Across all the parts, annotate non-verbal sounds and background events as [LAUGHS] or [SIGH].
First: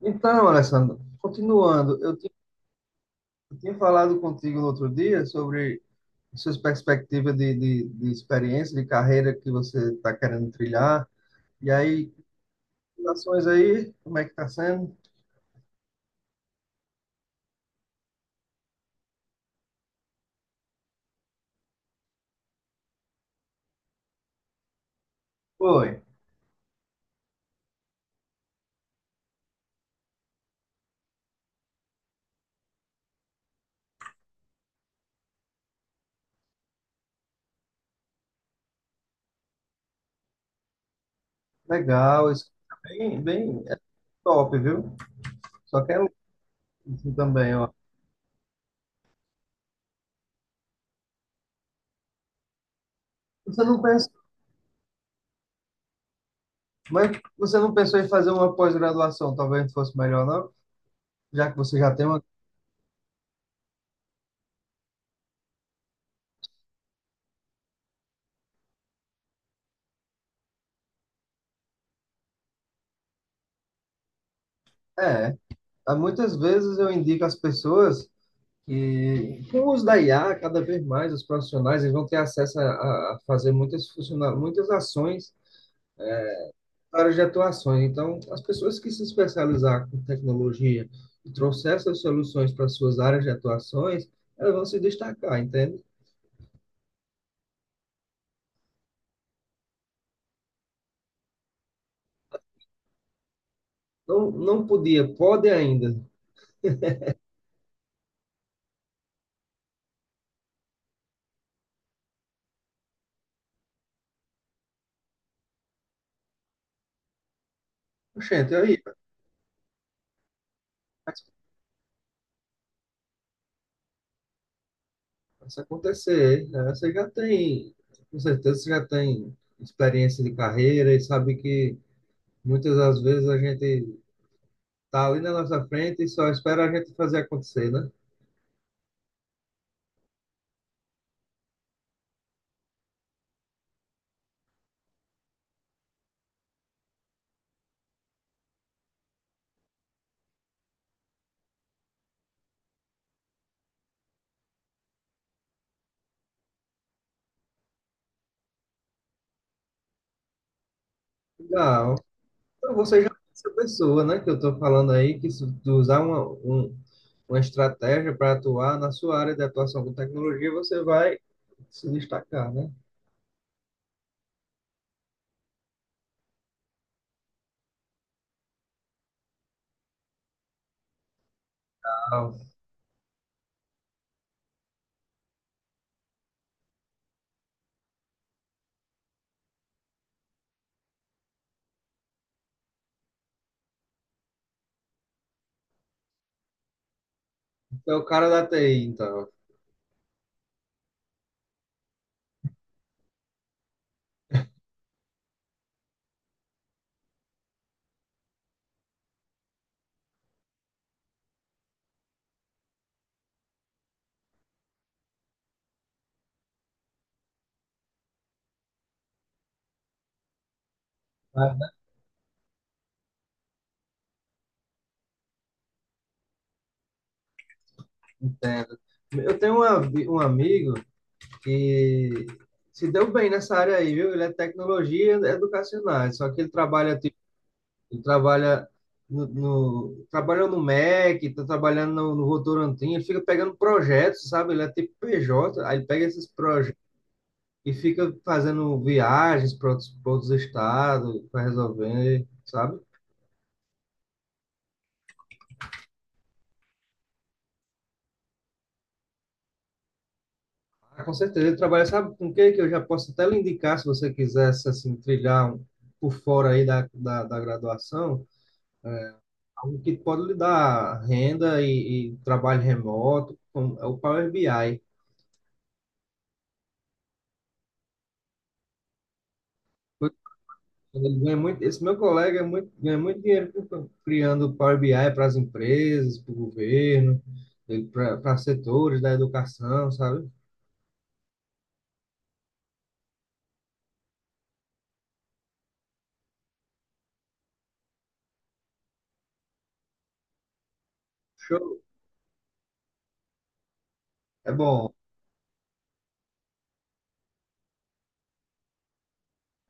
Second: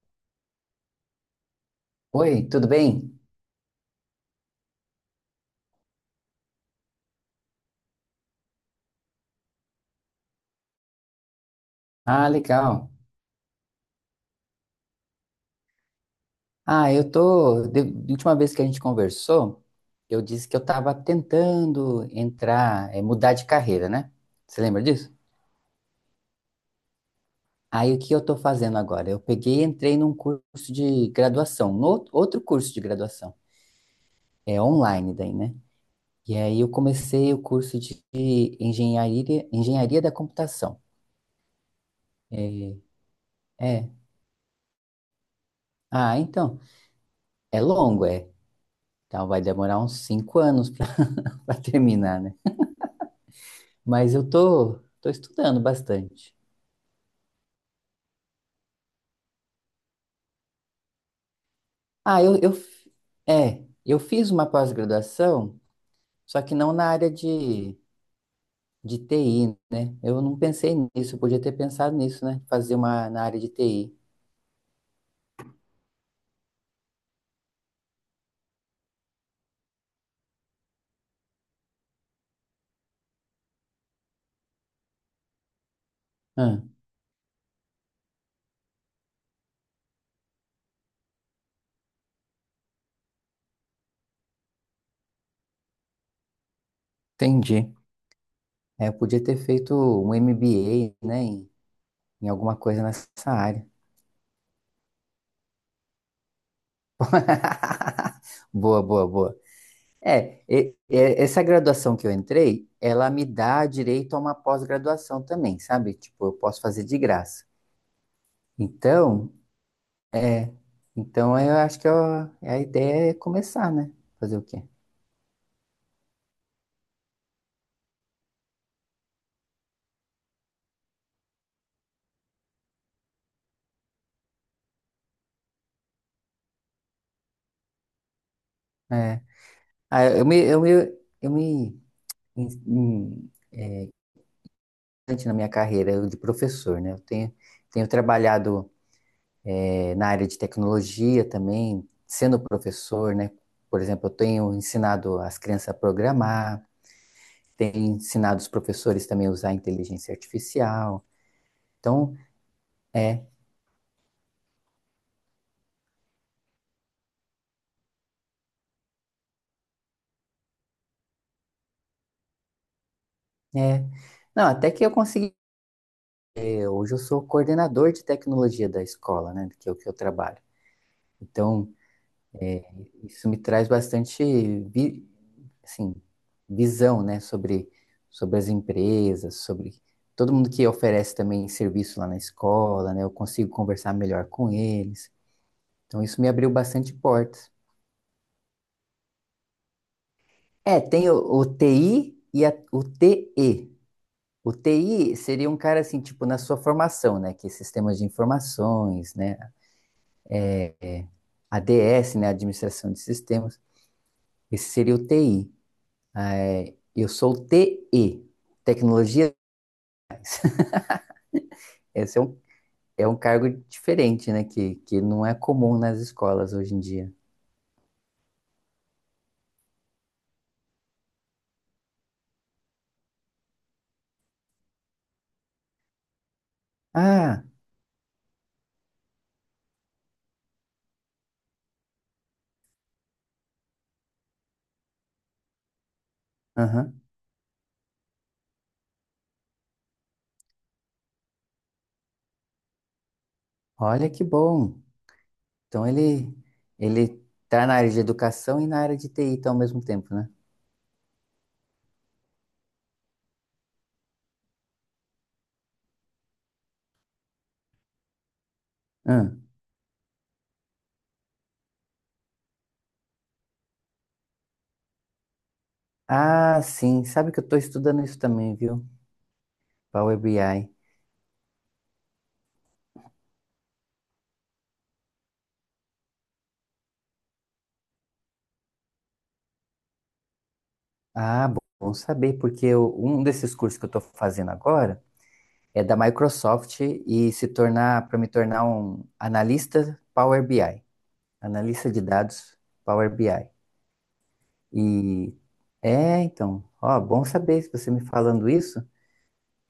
Então, Alessandro, continuando, Oi, tudo bem? eu tinha falado contigo no outro dia sobre suas perspectivas de experiência, de carreira que você está querendo trilhar. E aí, Ah, legal. ações aí, como é que está sendo? Ah, eu tô. De última vez que a gente conversou, eu disse que eu estava tentando entrar, mudar de carreira, né? Você lembra disso? Foi, Aí o que eu tô fazendo agora? Eu peguei e entrei num curso de graduação, no, outro curso de graduação. É online daí, né? E aí eu comecei o curso de engenharia da computação. legal, isso É, é bem, bem, é. top, viu? Só quero Ah, então. isso também, É ó. longo, é. Então vai demorar uns 5 anos [LAUGHS] para terminar, né? Você não pensa, Mas tô estudando bastante. mas você não pensou em fazer uma pós-graduação, talvez fosse melhor, não? Já que você já tem Ah, uma. eu, eu, eu fiz uma pós-graduação, só que não na área de TI, né? Eu não pensei nisso, eu podia ter pensado nisso, né? Fazer uma na área de TI. É, há muitas vezes eu indico às pessoas. E com o uso da IA, cada vez mais os profissionais eles vão ter acesso a fazer muitas, muitas ações, Ah, para de atuações. Então, as pessoas que se especializar com tecnologia e trouxer essas soluções para suas áreas de atuações, elas vão se destacar, entende? entendi. É, eu podia ter feito um MBA, né? Em alguma coisa nessa área. Então, não podia, pode ainda. [LAUGHS] Boa, boa, boa. Essa graduação que eu entrei, ela me dá direito a uma pós-graduação também, sabe? Tipo, eu posso fazer de graça. Gente, aí, Então, é. Então eu acho que eu- a ideia é começar, né? Fazer o quê? mas se acontecer, né, você já tem, com certeza, você já tem experiência de carreira e sabe que muitas das vezes a gente tá ali na nossa frente e só espera a gente fazer acontecer, né? É. Ah, eu me, eu me, eu me in- in- Antes na minha carreira de professor, né? Tenho trabalhado na área de tecnologia também, sendo professor, né? Por exemplo, eu tenho ensinado as crianças a programar, tenho ensinado os professores também a usar inteligência artificial. Legal. Então, Então você já é é, essa pessoa, né, que eu tô falando aí, que se tu usar uma estratégia para atuar na sua área de atuação com tecnologia, você vai se destacar, né? é. Não, até que eu consegui. Hoje eu sou coordenador de tecnologia da escola, né, que é o que eu trabalho. Então, Legal. isso me traz bastante vi, assim, visão, né, sobre as empresas, sobre todo mundo que oferece também serviço lá na escola, né, eu consigo conversar melhor com eles. Então, isso me abriu bastante portas. Então, o cara da TI, então. É, tem o TI e o TE. O TI seria um cara assim, tipo, na sua formação, né, que é sistemas de informações, né, ADS, né, administração de sistemas. Esse seria o TI. É, eu sou o TE. Tecnologia, Ah, esse é é um cargo diferente, né? Que não é comum nas escolas hoje em dia. entendo. Eu tenho um amigo que se deu bem nessa área aí, viu? Ele é tecnologia educacional, só que Ah, ele trabalha no, trabalhou no MEC, tá trabalhando no Votorantim, ele fica pegando projetos, sabe? Ele é tipo PJ, aí ele pega esses projetos aham. e fica fazendo viagens para outros, pra outros estados, para resolver, sabe? Olha que bom. Então ele tá na área de educação e na área de TI tá ao mesmo tempo, né? Ah, com certeza, ele trabalha, sabe com o que que eu já posso até lhe indicar, se você quisesse, assim, por fora aí da graduação, Hum. algo que pode lhe dar renda e trabalho remoto, como é o Power BI. Ah, sim. Sabe que eu tô estudando isso também, viu? Power BI. Ele ganha muito, esse meu colega é muito, ganha muito dinheiro criando Power BI para as empresas, para o governo, para setores da educação, sabe? Ah, bom saber, porque um desses cursos que eu tô fazendo agora é da Microsoft e se tornar para me tornar um analista Power BI, Show. analista de dados Power BI. É bom. E é, então, ó, bom saber se você me falando isso,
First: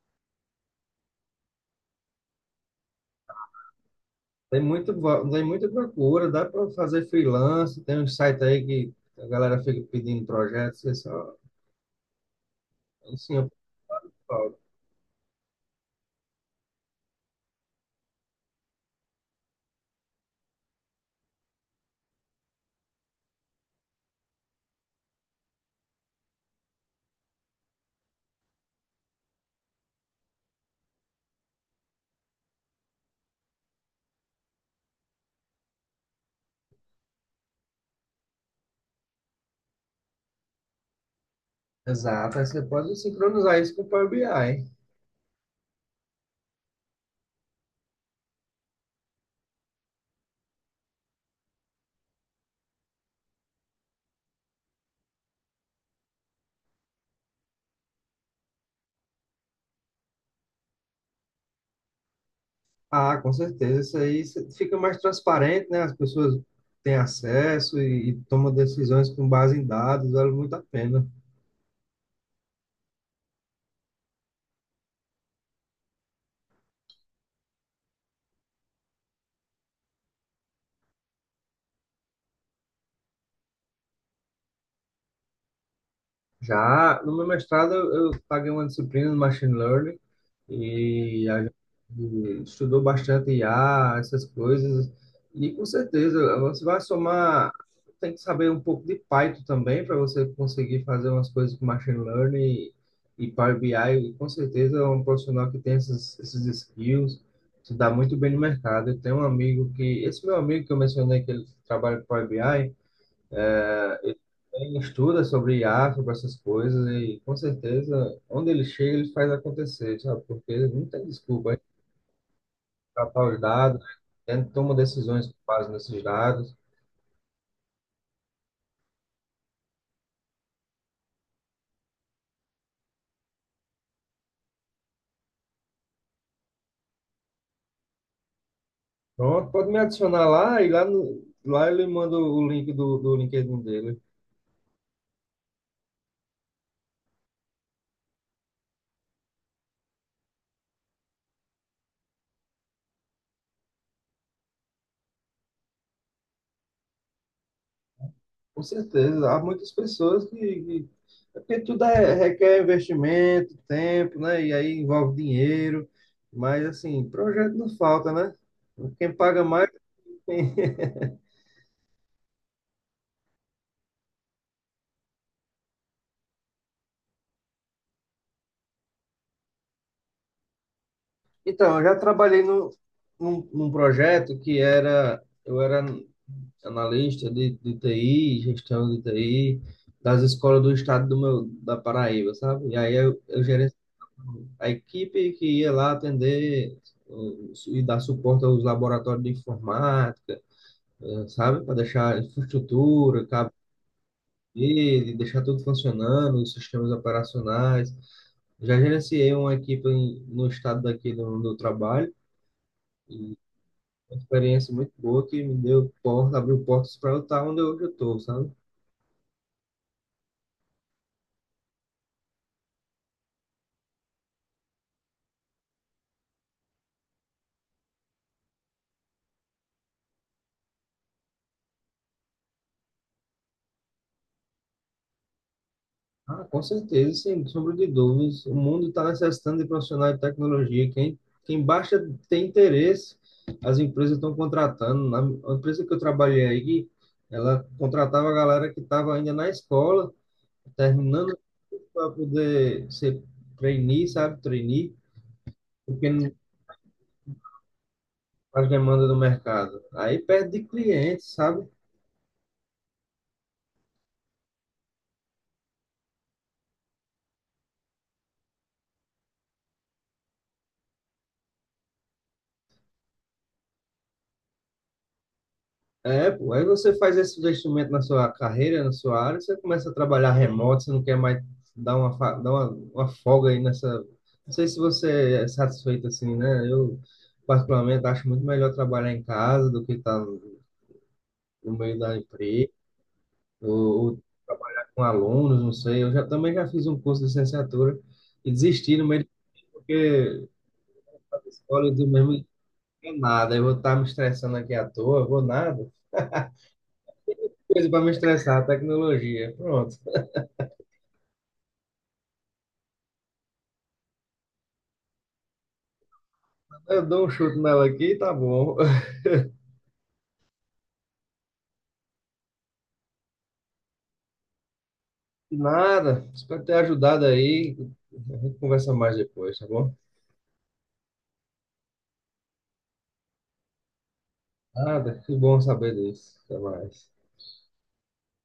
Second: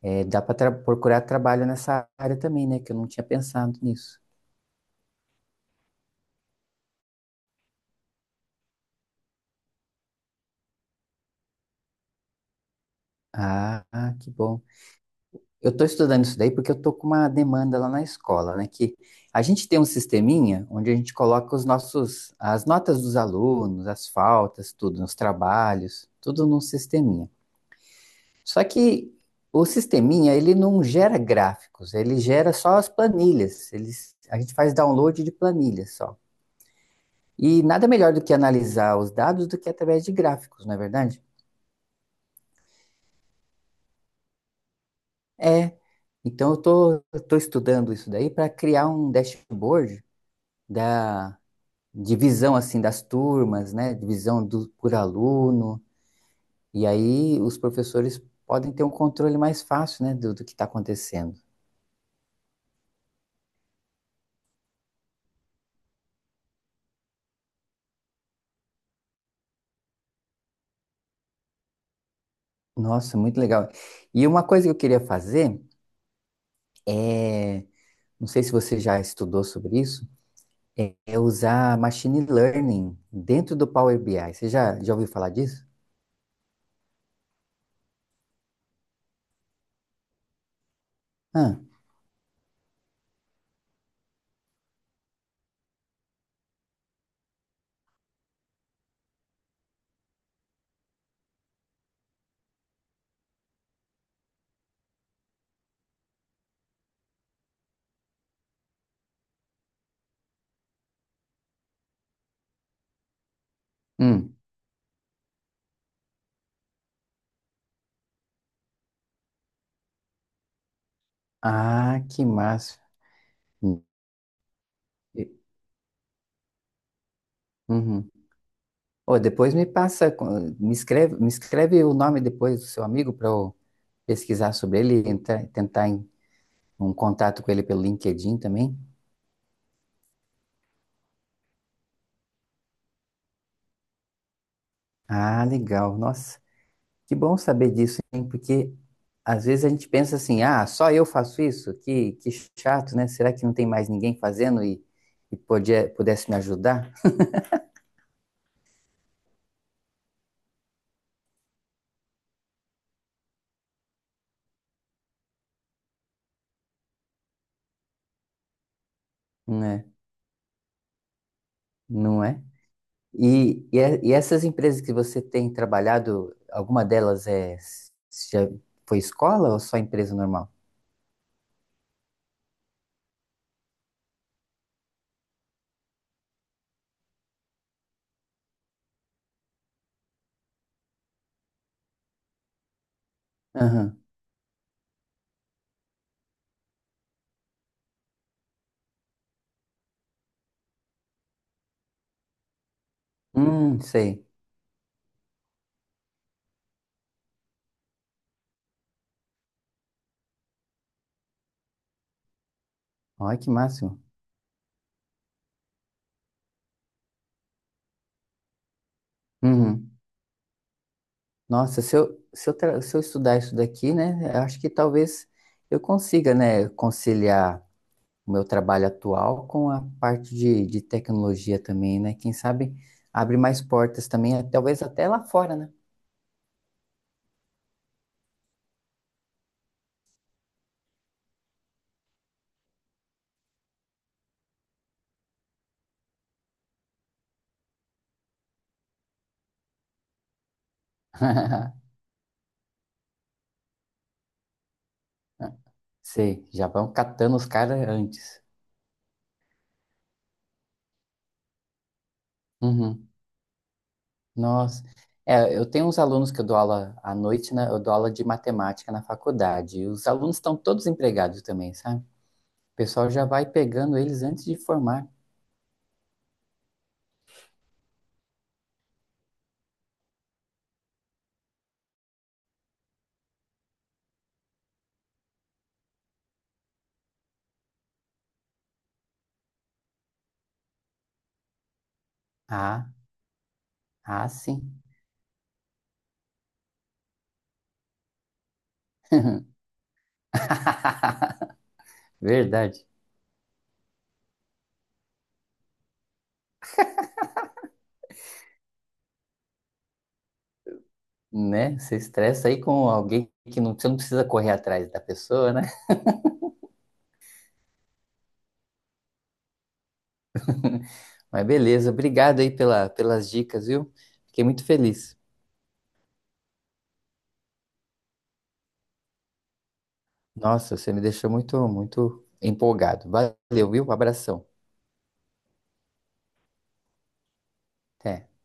é, dá para procurar trabalho nessa área também, né? Que eu não tinha pensado nisso. Tem muito, tem muita procura, dá para fazer freelance, tem um site aí que a galera fica pedindo projetos, é só assim, eu Ah, que falo. bom. Eu estou estudando isso daí porque eu estou com uma demanda lá na escola, né? Que a gente tem um sisteminha onde a gente coloca as notas dos alunos, as faltas, tudo, os trabalhos, tudo num sisteminha. Só que o sisteminha, ele não gera gráficos, ele gera só as planilhas. A gente faz download de planilhas só. E nada melhor do que analisar os dados do que através de gráficos, não é verdade? Exato, aí você pode sincronizar isso com o Power BI. É. Então eu tô estudando isso daí para criar um dashboard da divisão assim das turmas, né? Divisão do, por aluno. E aí os professores podem ter um controle mais fácil, né, do que está acontecendo. Ah, com certeza. Isso aí fica mais transparente, né? As pessoas têm acesso e tomam decisões com base em dados, vale muito a pena. Nossa, muito legal. E uma coisa que eu queria fazer é, não sei se você já estudou sobre isso, é usar machine learning dentro do Power BI. Você já ouviu falar disso? Já no meu mestrado, eu paguei uma disciplina de Machine Learning e a gente Ah, estudou bastante IA, essas coisas. E com certeza, você vai somar, tem que saber um pouco de Python também para você conseguir fazer umas coisas com Machine Learning e Power BI. E com certeza, é um profissional que tem essas, esses skills se dá muito bem no mercado. Eu tenho um amigo que, esse meu amigo que eu mencionei que ele trabalha com Power BI, ele hum. também estuda sobre IA, sobre essas coisas, e com certeza, onde ele chega, ele faz acontecer, sabe? Porque não tem desculpa, ele Ah, que massa. tratar os dados, Hum. né? Ele toma decisões com base nesses dados. Uhum. Ô, depois me passa, me escreve o nome depois do seu amigo para eu pesquisar sobre ele e tentar um contato com ele pelo LinkedIn também. Pronto, pode me adicionar lá, e lá, no, lá ele manda o link do LinkedIn dele. Ah, legal. Nossa. Que bom saber disso, hein? Porque às vezes a gente pensa assim, ah, só eu faço isso? Que chato, né? Será que não tem mais ninguém fazendo e pudesse me ajudar? Com certeza, há muitas pessoas que é porque tudo é, requer investimento, tempo, né? E aí envolve dinheiro, mas assim, projeto não falta, né? Quem paga mais Né? [LAUGHS] Não é? E essas empresas que você tem trabalhado, alguma delas é já foi escola ou só empresa normal? Então, eu já trabalhei no, num, num projeto que era, eu era analista de TI, gestão de TI, das escolas do estado do meu, da Paraíba, sabe? E aí eu gerenciava Aham. a equipe que ia lá atender e dar suporte aos laboratórios de informática, sabe? Para deixar a infraestrutura, cabo Sei. rede, deixar tudo funcionando, os sistemas operacionais. Já gerenciei uma equipe no estado daqui do trabalho, Olha que máximo. uma experiência muito boa que me deu porta, abriu portas para eu estar onde hoje eu estou, sabe? Uhum. Nossa, se eu estudar isso daqui, né? Eu acho que talvez eu consiga, né, conciliar o meu trabalho atual com a parte de tecnologia também, né? Quem sabe abre mais portas também, talvez até lá fora, né? Ah, com certeza, sem sombra de dúvidas. O mundo está necessitando de profissionais de tecnologia. Quem baixa tem interesse, as empresas estão contratando. Na A empresa que eu trabalhei aí, ela contratava a galera que estava ainda na escola, terminando [LAUGHS] para poder ser trainee, sabe? Trainee, porque não Sei, já vão catando os caras antes. faz demanda do mercado. Aí perde de clientes, sabe? Uhum. Nossa. É, eu tenho uns alunos que eu dou aula à noite, né? Eu dou aula de matemática na faculdade. E os alunos estão todos empregados também, sabe? O pessoal já vai pegando eles antes de formar. É, pô, aí você faz esse investimento na sua carreira, na sua área, você começa a trabalhar remoto, você não quer mais dar uma folga aí nessa. Não sei se você é satisfeito assim, né? Eu, particularmente, acho muito melhor trabalhar em casa do que estar no meio da empresa, Ah, ou, ou ah, sim. trabalhar com alunos, não sei. Também já fiz um curso de licenciatura e desisti no meio, porque a escola eu [LAUGHS] digo mesmo, Verdade. não é nada, eu vou estar me estressando aqui à toa, vou nada. Coisa para me estressar, tecnologia, pronto. Né? Você estressa aí com alguém que não, você não precisa correr atrás da pessoa, né? Eu dou um chute nela aqui, tá bom. [LAUGHS] [LAUGHS] Mas beleza, obrigado aí pela, pelas dicas, viu? Fiquei muito feliz. Nada, espero ter ajudado aí. A gente conversa mais depois, tá bom? Nossa, você me deixou muito, muito empolgado. Valeu, viu? Abração. Nada, que bom saber disso. Até mais. Até.